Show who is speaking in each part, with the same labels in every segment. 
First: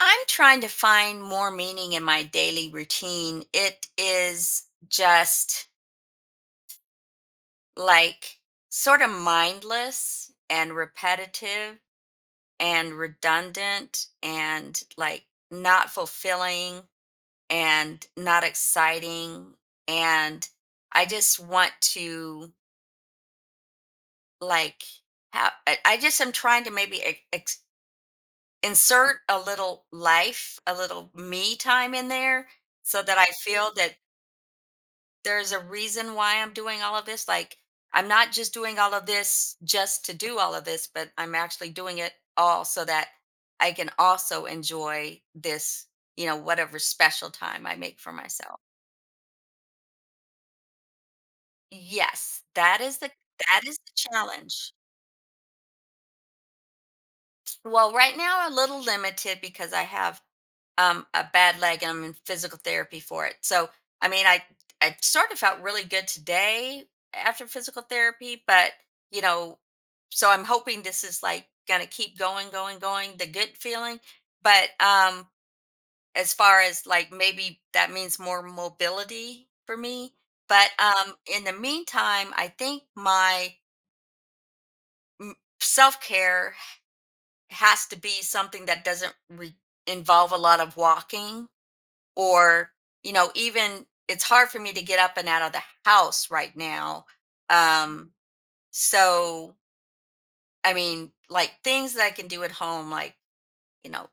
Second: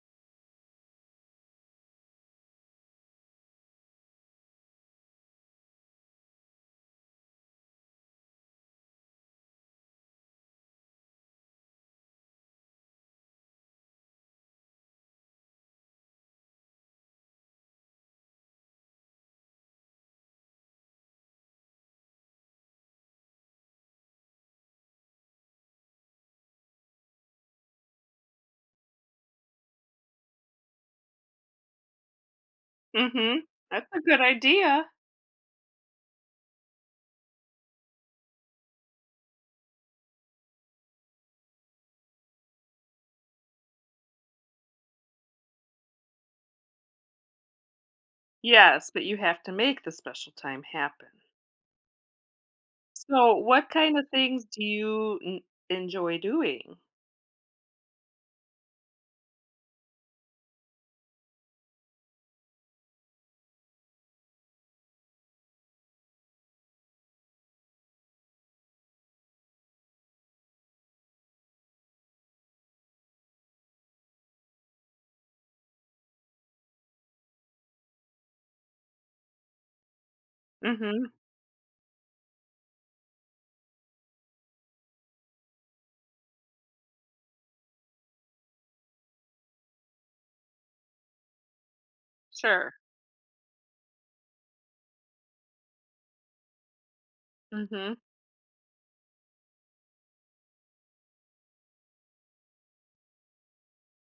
Speaker 1: I'm trying to find more meaning in my daily routine. It is just like sort of mindless and repetitive and redundant and not fulfilling and not exciting. And I just want to like have, I just am trying to maybe insert a little life, a little me time in there so that I
Speaker 2: Mhm.
Speaker 1: feel
Speaker 2: That's
Speaker 1: that
Speaker 2: a good idea.
Speaker 1: there's a reason why I'm doing all of this. Like, I'm not just doing all of this just to do all of this, but I'm actually doing it all so that I can also enjoy this, whatever special time I make for myself.
Speaker 2: Yes, but you have to make the special time happen.
Speaker 1: Yes,
Speaker 2: So,
Speaker 1: that
Speaker 2: what
Speaker 1: is the
Speaker 2: kind of things do
Speaker 1: challenge.
Speaker 2: you enjoy doing?
Speaker 1: Well, right now a little limited because I have a bad leg and I'm in physical therapy for it. So, I mean, I sort of felt really good today after physical therapy, but, you know, so I'm hoping this is like going to keep going, going, going, the good feeling. But as far as like maybe that means more mobility for me. But
Speaker 2: Mhm.
Speaker 1: in the meantime, I think my self care has to be something that doesn't involve a lot of walking or,
Speaker 2: Sure.
Speaker 1: you know, even it's hard for me to get up and out of the house right now
Speaker 2: Mhm.
Speaker 1: um so I mean, things that I can do at home, like, you know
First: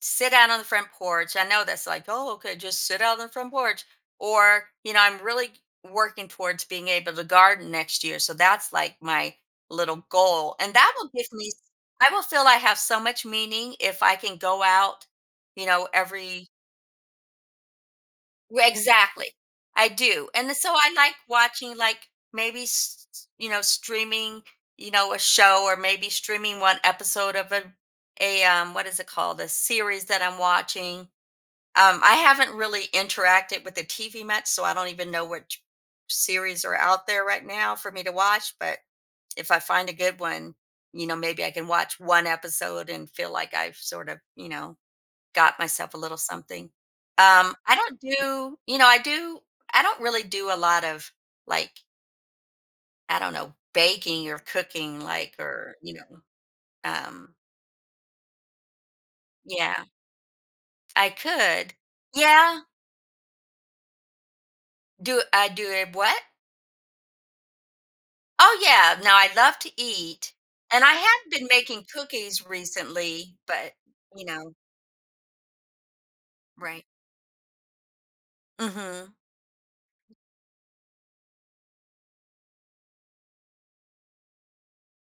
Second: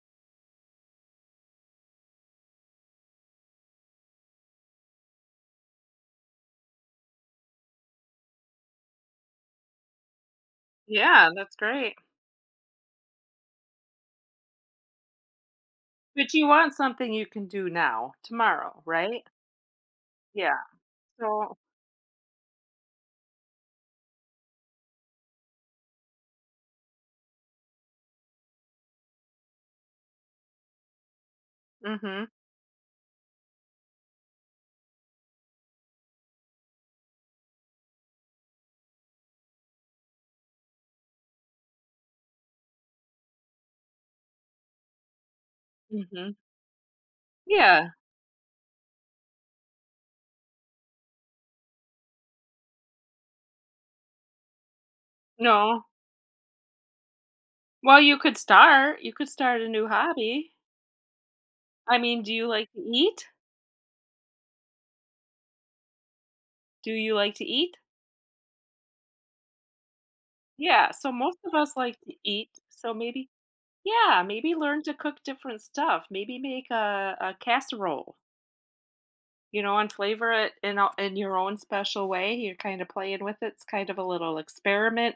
Speaker 1: sit out on the front porch. I know that's like, oh, okay, just sit out on the front porch. Or, I'm really working towards being able to garden next year, so that's like my little goal, and that will give
Speaker 2: Yeah,
Speaker 1: me,
Speaker 2: that's great.
Speaker 1: I will feel I have so much meaning if I can go out, you know
Speaker 2: But you
Speaker 1: every
Speaker 2: want something you can do now,
Speaker 1: Re
Speaker 2: tomorrow, right?
Speaker 1: exactly. I do, and
Speaker 2: Yeah.
Speaker 1: so I like
Speaker 2: So,
Speaker 1: watching, like, maybe s you know, streaming, a show, or maybe streaming 1 episode of a, what is it called? A series that I'm watching. I
Speaker 2: mhm.
Speaker 1: haven't really interacted with the TV much, so I don't even know which series are out there right now for me to watch. But if I find a good one, maybe I can watch 1 episode and feel like I've sort of, you know, got myself a little
Speaker 2: Mhm.
Speaker 1: something. I
Speaker 2: Yeah.
Speaker 1: don't, I do, I don't really do a lot of, like, I don't know, baking or cooking, like, or,
Speaker 2: No.
Speaker 1: you know, um
Speaker 2: Well, you could start. You could start a
Speaker 1: Yeah,
Speaker 2: new hobby.
Speaker 1: I could.
Speaker 2: I mean, do you
Speaker 1: Yeah.
Speaker 2: like to eat?
Speaker 1: Do I do a what?
Speaker 2: Do you like to eat?
Speaker 1: Oh, yeah. Now I love to eat, and
Speaker 2: Yeah,
Speaker 1: I
Speaker 2: so
Speaker 1: have
Speaker 2: most
Speaker 1: been
Speaker 2: of us
Speaker 1: making
Speaker 2: like to
Speaker 1: cookies
Speaker 2: eat. So maybe
Speaker 1: recently, but,
Speaker 2: Yeah,
Speaker 1: you know.
Speaker 2: maybe learn to cook different stuff. Maybe make
Speaker 1: Right.
Speaker 2: a casserole,
Speaker 1: Mhm.
Speaker 2: you know, and flavor it in your own special way. You're kind of playing with it. It's kind of a little experiment.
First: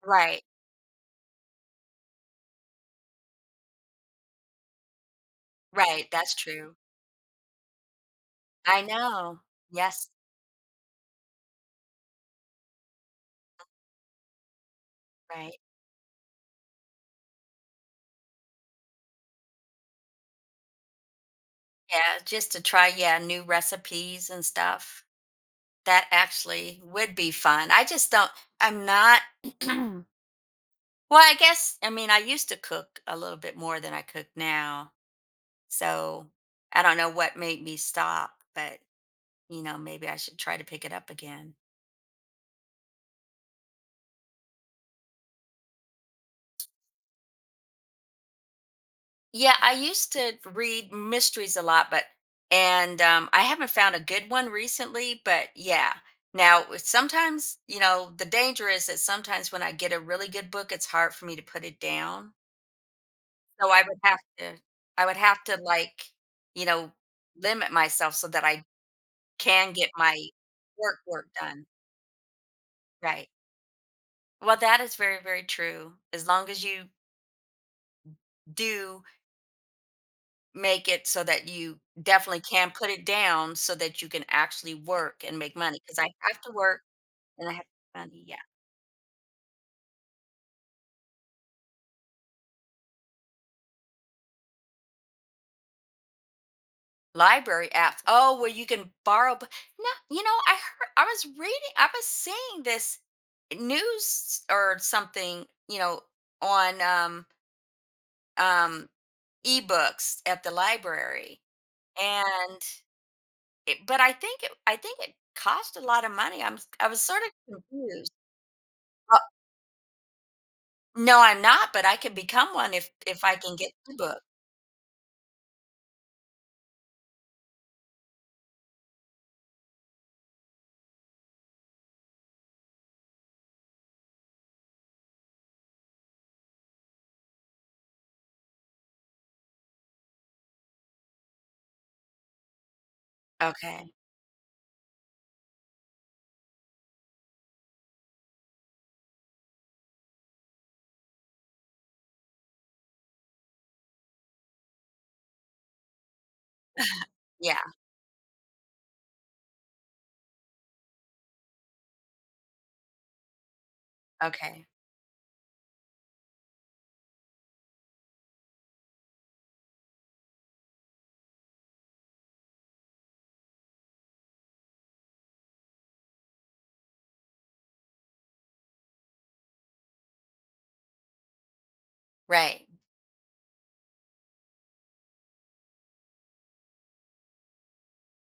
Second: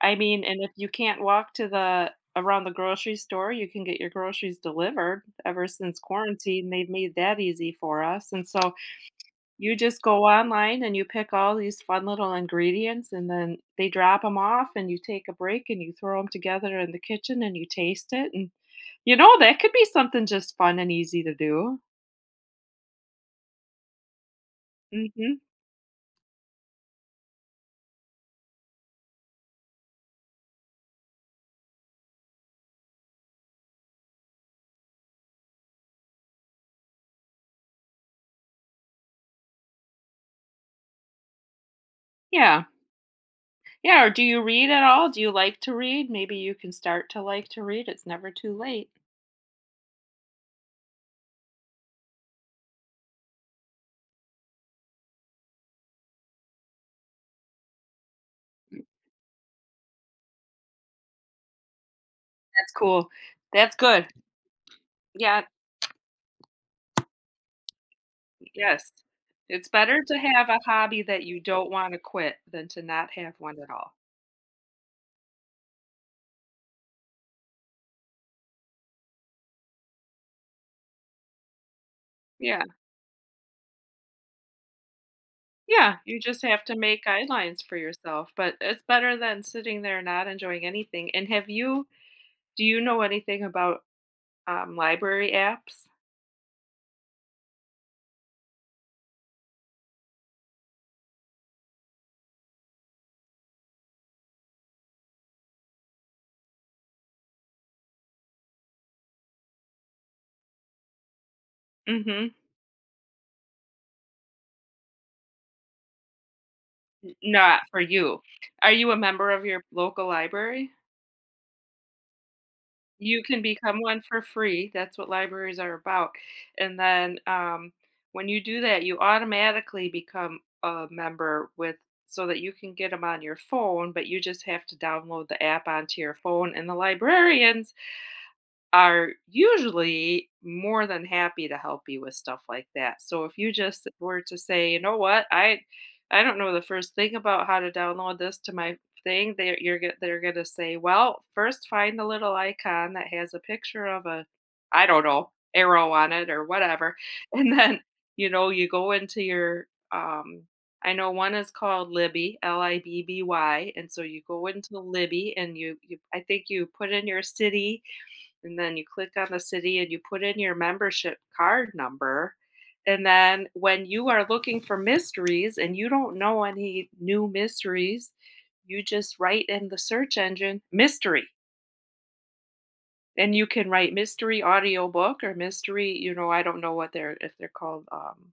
Speaker 2: I
Speaker 1: Right,
Speaker 2: mean, and if you can't walk to the around the grocery store, you can get your groceries delivered. Ever since
Speaker 1: right, that's
Speaker 2: quarantine,
Speaker 1: true.
Speaker 2: they've made that easy for us. And so
Speaker 1: I know.
Speaker 2: you just
Speaker 1: Yes,
Speaker 2: go online and you pick all these fun little ingredients and then they drop them off and you take a
Speaker 1: right.
Speaker 2: break and you throw them together in the kitchen and you taste it and you know, that could be something just fun and easy to do.
Speaker 1: Yeah, just to try, yeah, new recipes and stuff.
Speaker 2: Mhm.
Speaker 1: That actually would be fun. I just don't, I'm not, well, I guess, I mean, I used to cook a little bit more than I cook now. So I don't know what made me stop, but, maybe I should try to pick it up again.
Speaker 2: Yeah. Yeah, or do you read at all? Do you like to read? Maybe you can start to like to read. It's never too late.
Speaker 1: Yeah, I used to read mysteries a lot, but, and I haven't found a good one recently. But yeah, now it's sometimes, you know, the danger is that sometimes when I get a really good book, it's hard for me to put it down.
Speaker 2: That's cool.
Speaker 1: So
Speaker 2: That's
Speaker 1: I would
Speaker 2: good.
Speaker 1: have to, I would have
Speaker 2: Yeah,
Speaker 1: to, like, you know limit myself so that I
Speaker 2: yes. It's
Speaker 1: can get
Speaker 2: better to
Speaker 1: my
Speaker 2: have a
Speaker 1: work
Speaker 2: hobby that
Speaker 1: work
Speaker 2: you
Speaker 1: done.
Speaker 2: don't wanna quit than to not
Speaker 1: Right.
Speaker 2: have one at all.
Speaker 1: Well, that is very true. As long as you do, make it so that you definitely
Speaker 2: Yeah.
Speaker 1: can put it down so that you can actually work and make money.
Speaker 2: Yeah,
Speaker 1: Because I
Speaker 2: you
Speaker 1: have
Speaker 2: just
Speaker 1: to
Speaker 2: have to
Speaker 1: work
Speaker 2: make
Speaker 1: and I
Speaker 2: guidelines
Speaker 1: have
Speaker 2: for
Speaker 1: money,
Speaker 2: yourself,
Speaker 1: yeah.
Speaker 2: but it's better than sitting there not enjoying anything, and have you do you know anything about, library apps?
Speaker 1: Library apps, oh, where you can borrow b no, you know, I heard I was reading I was seeing this news or something, you know, on, um, ebooks at the library,
Speaker 2: Mhm.
Speaker 1: and it but I think it cost a lot of money. I'm s I am I was sort of
Speaker 2: Not for
Speaker 1: confused.
Speaker 2: you. Are you a member of your local library?
Speaker 1: No, I'm not, but I could become one if
Speaker 2: You
Speaker 1: I
Speaker 2: can
Speaker 1: can get
Speaker 2: become
Speaker 1: the
Speaker 2: one
Speaker 1: book.
Speaker 2: for free. That's what libraries are about, and then, when you do that, you automatically become a member with so that you can get them on your phone, but you just have to download the app onto your phone, and the librarians are usually more than happy to help you with stuff like that. So if you just
Speaker 1: Okay.
Speaker 2: were to say, you know what, I don't know the first thing about how to download this to my thing, they're gonna say, well, first find the little icon that has a picture of a, I don't know, arrow on it or whatever, and
Speaker 1: Yeah.
Speaker 2: then you know you go into your um. I know one is called Libby, L I B B Y, and so you go
Speaker 1: Okay.
Speaker 2: into Libby and you I think you put in your city and then you click on the city and you put in your membership card number. And then when you are looking for mysteries and you don't know any new mysteries, you just write in the search engine mystery.
Speaker 1: Right.
Speaker 2: And you can write mystery audiobook or mystery, you know, I don't know what they're if they're called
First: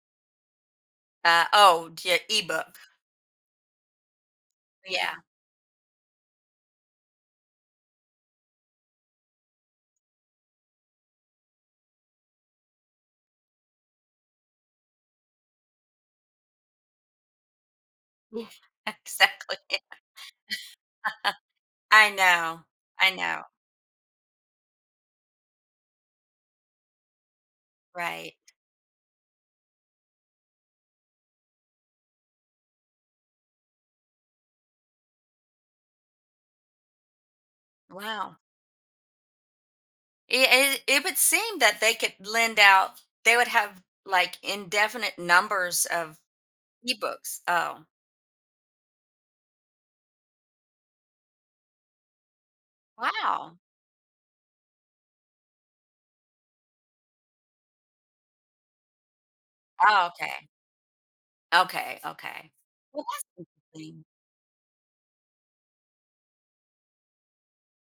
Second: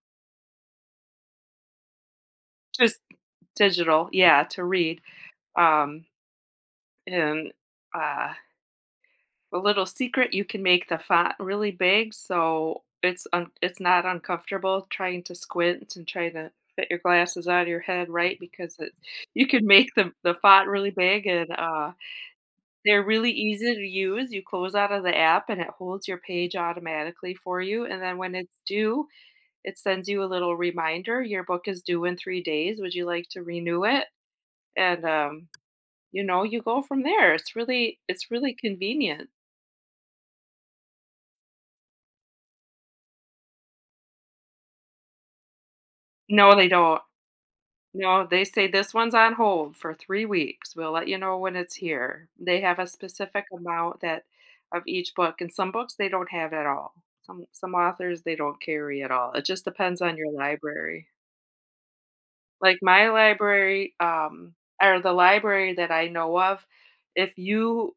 Speaker 1: Oh, yeah, ebook.
Speaker 2: just digital, yeah, to read.
Speaker 1: Yeah.
Speaker 2: Um and uh A little secret, you can make the font really big so it's un it's not uncomfortable trying to squint and try to fit your glasses out of your head, right?
Speaker 1: Yeah.
Speaker 2: Because it you
Speaker 1: Exactly.
Speaker 2: can make the font really big and,
Speaker 1: I know.
Speaker 2: they're
Speaker 1: I
Speaker 2: really
Speaker 1: know.
Speaker 2: easy to use. You close out of the app and it holds your page automatically for you, and then
Speaker 1: Right.
Speaker 2: when it's due, it sends you a little reminder, "Your book is due in 3 days. Would you like to renew it?" And, you know, you go from there. It's
Speaker 1: Wow.
Speaker 2: really convenient.
Speaker 1: It would seem that they could lend out, they would have like indefinite numbers of
Speaker 2: No, they don't.
Speaker 1: ebooks. Oh,
Speaker 2: No, they say this one's on hold for 3 weeks. We'll let you know when it's here. They have a specific
Speaker 1: wow.
Speaker 2: amount that of each book, and some books they don't have at all. Some authors, they don't carry at all. It just depends
Speaker 1: Oh,
Speaker 2: on your
Speaker 1: okay.
Speaker 2: library.
Speaker 1: Okay. Okay.
Speaker 2: Like
Speaker 1: Well,
Speaker 2: my
Speaker 1: that's
Speaker 2: library,
Speaker 1: interesting.
Speaker 2: or the library that I know of, if you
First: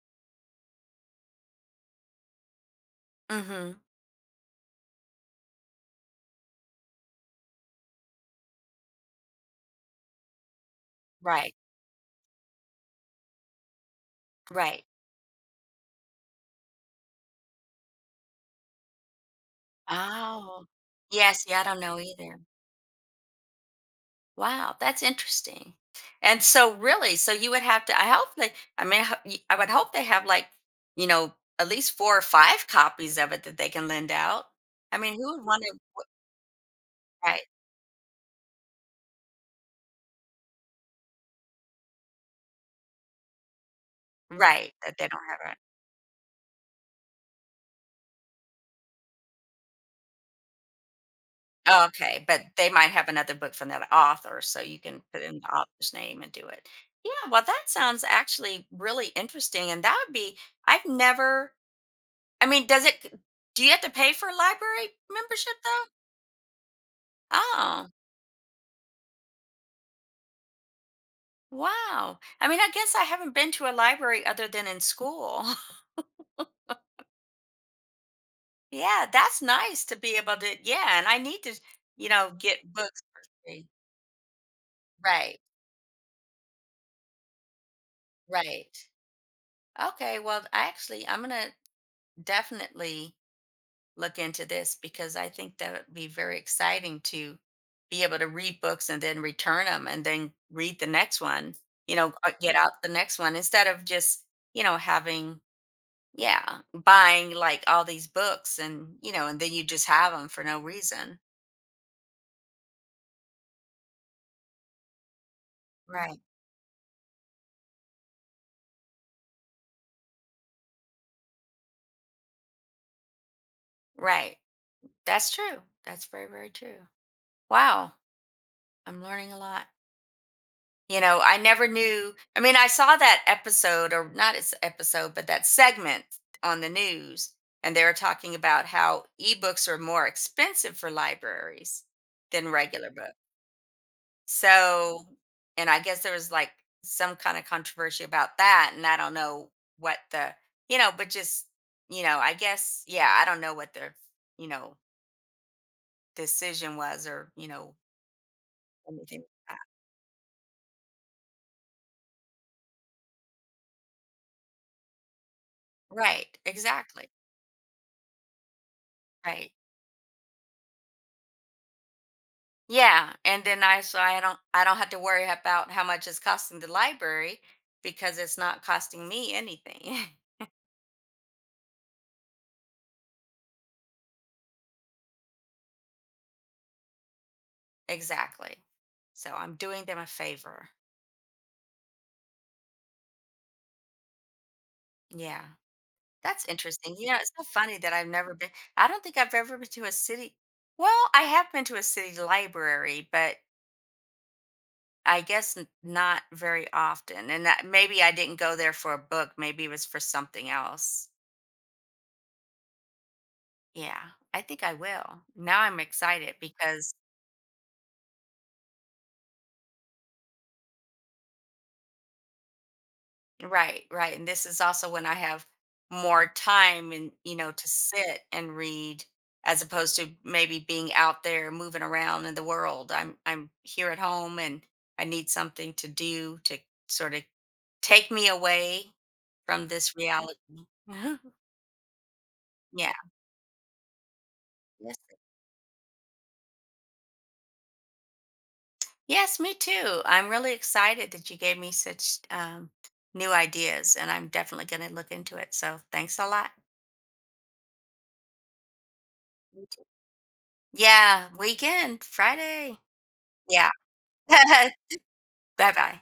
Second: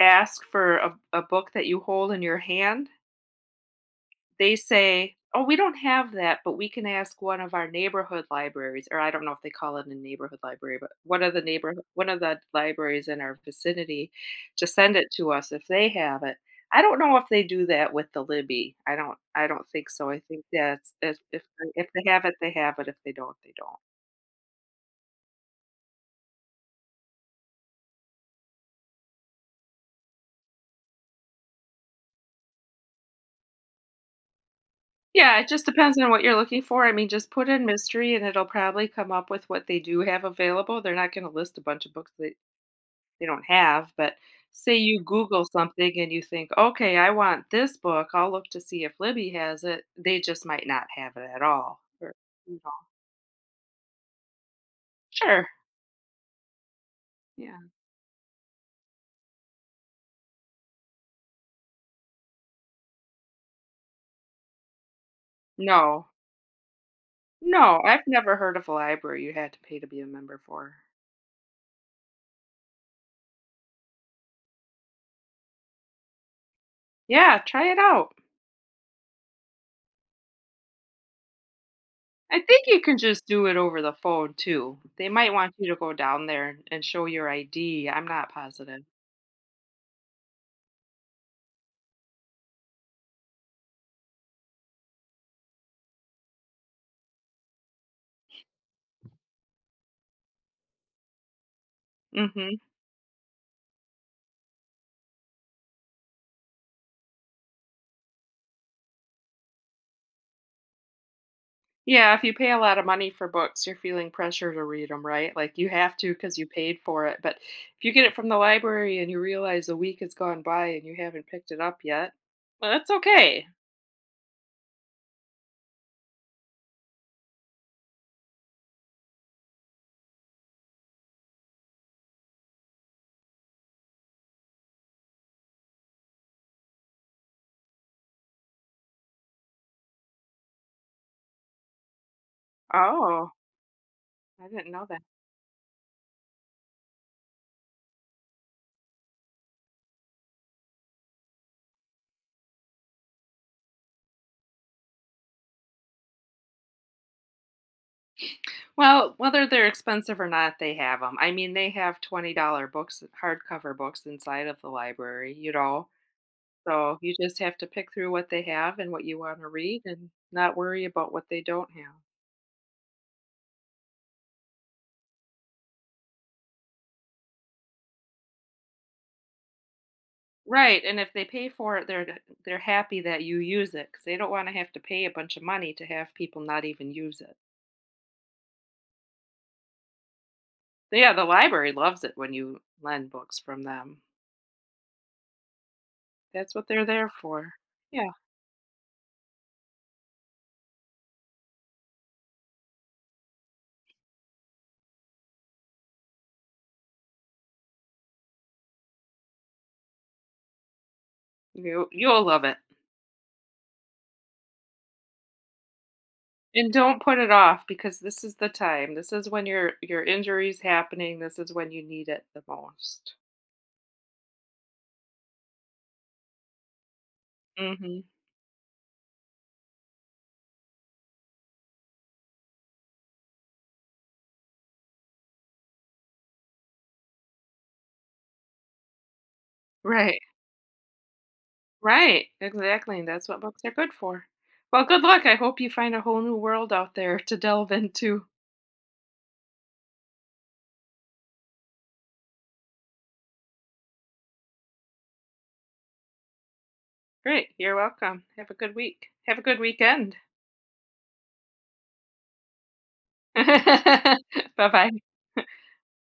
Speaker 2: ask for a book that you hold in your hand,
Speaker 1: Mm-hmm.
Speaker 2: they say, "Oh, we don't have that, but we can ask one of our neighborhood libraries," or I don't know if they call it a neighborhood library, but one of the
Speaker 1: Right.
Speaker 2: neighbor one of the libraries in our vicinity to
Speaker 1: Right.
Speaker 2: send it to us if they have it. I don't know if they do that with the Libby. I don't think so. I think
Speaker 1: Oh.
Speaker 2: that's if if
Speaker 1: Yes. Yeah, I don't
Speaker 2: if
Speaker 1: know
Speaker 2: they have it,
Speaker 1: either.
Speaker 2: they have it. If they don't, they don't.
Speaker 1: Wow, that's interesting. And so really, so you would have to, I hope they I mean, I ho- y- I would hope they have, like, you know, at least four or five copies of it that they can lend out. I mean, who
Speaker 2: Yeah,
Speaker 1: would
Speaker 2: it
Speaker 1: want
Speaker 2: just
Speaker 1: to
Speaker 2: depends on what you're looking for. I mean, just
Speaker 1: right,
Speaker 2: put in mystery and it'll probably come up with what they do have available. They're not going to list a bunch of books that they don't have, but
Speaker 1: right,
Speaker 2: say
Speaker 1: that
Speaker 2: you
Speaker 1: they don't
Speaker 2: Google
Speaker 1: have it.
Speaker 2: something and you think, okay, I want this book. I'll look to see if Libby has it. They just might not have it at all.
Speaker 1: Oh,
Speaker 2: Or,
Speaker 1: okay, but
Speaker 2: you
Speaker 1: they
Speaker 2: know,
Speaker 1: might have another book from that author, so you can put in
Speaker 2: sure.
Speaker 1: the author's name and do it. Yeah, well, that
Speaker 2: Yeah.
Speaker 1: sounds actually really interesting. And that would be, I've never I mean, does it do you have to pay for a library membership, though?
Speaker 2: No. No,
Speaker 1: Oh,
Speaker 2: I've never heard of a library you had to pay to be a member for.
Speaker 1: wow. I mean, I guess I haven't been to a library other than in school.
Speaker 2: Yeah, try it out.
Speaker 1: Yeah, that's nice to be able to, yeah, and I need to,
Speaker 2: I think
Speaker 1: get
Speaker 2: you can
Speaker 1: books for
Speaker 2: just do it
Speaker 1: free.
Speaker 2: over the phone too. They might
Speaker 1: Right,
Speaker 2: want you to go down there and show your ID. I'm not
Speaker 1: right.
Speaker 2: positive.
Speaker 1: Okay, well, actually, I'm gonna definitely look into this because I think that would be very exciting to be able to read books and then return them and then read the next one, get
Speaker 2: Hmm.
Speaker 1: out the next one instead of just, you know, having, yeah, buying like all these books and, and then you just have them for no reason.
Speaker 2: Yeah, if you pay a lot of money for books, you're feeling pressure to read them, right? Like you have to
Speaker 1: Right.
Speaker 2: because you paid for it. But if you get it from the library and you realize a week has gone by and you haven't picked it up yet, well, that's okay.
Speaker 1: Right. That's true. That's very, very true. Wow. I'm learning a lot. You know, I never knew. I mean, I saw that episode, or not its episode, but that segment on the news, and they were talking about how ebooks are more expensive for libraries than regular books.
Speaker 2: Oh, I didn't know that.
Speaker 1: So, and I guess there was like some kind of controversy about that, and I don't know what the, but just, I guess, yeah, I don't know what their, you know, decision was, or, you know,
Speaker 2: Well,
Speaker 1: anything
Speaker 2: whether
Speaker 1: like that.
Speaker 2: they're expensive or not, they have them. I mean, they have $20 books, hardcover books inside of the library, you know?
Speaker 1: Right.
Speaker 2: So
Speaker 1: Exactly.
Speaker 2: you just have to pick through what they have and what you want to
Speaker 1: Right.
Speaker 2: read and not worry about what they don't have.
Speaker 1: Yeah, and then I don't have to worry about how much it's costing the library, because it's not costing me anything.
Speaker 2: Right, and if they pay for it, they're happy that you use it because they don't wanna have to pay a bunch of money to have people not even use it.
Speaker 1: Exactly. So I'm doing them a favor.
Speaker 2: Yeah, the library loves it when you lend books from them.
Speaker 1: Yeah. That's
Speaker 2: That's what they're
Speaker 1: interesting. You
Speaker 2: there
Speaker 1: know, it's so
Speaker 2: for.
Speaker 1: funny that I've
Speaker 2: Yeah,
Speaker 1: never been I don't think I've ever been to a city. Well, I have been to a city library, but I guess not very often. And that, maybe I didn't go there for a book, maybe it was for something else.
Speaker 2: you'll love it.
Speaker 1: Yeah. I think I will. Now I'm excited
Speaker 2: And
Speaker 1: because
Speaker 2: don't put it off because this is the time. This is when your injury's happening. This is when you need it the most.
Speaker 1: right, right. And this is also when I have more time and, to
Speaker 2: Mhm.
Speaker 1: sit and read, as opposed to maybe being out there moving around in the world. I'm here at home and I need something to do to sort of take me away from this
Speaker 2: Right.
Speaker 1: reality. Mhm.
Speaker 2: Right,
Speaker 1: Yeah.
Speaker 2: exactly, that's what books are good for. Well,
Speaker 1: Yes.
Speaker 2: good luck. I hope you find a whole new world out there to delve into.
Speaker 1: Yes, me too. I'm really excited that you gave me such, new ideas, and I'm definitely going to look into it. So, thanks a lot.
Speaker 2: Great. You're welcome. Have a good week. Have a good
Speaker 1: You too.
Speaker 2: weekend.
Speaker 1: Yeah, weekend, Friday. Yeah.
Speaker 2: Bye-bye.
Speaker 1: Bye-bye.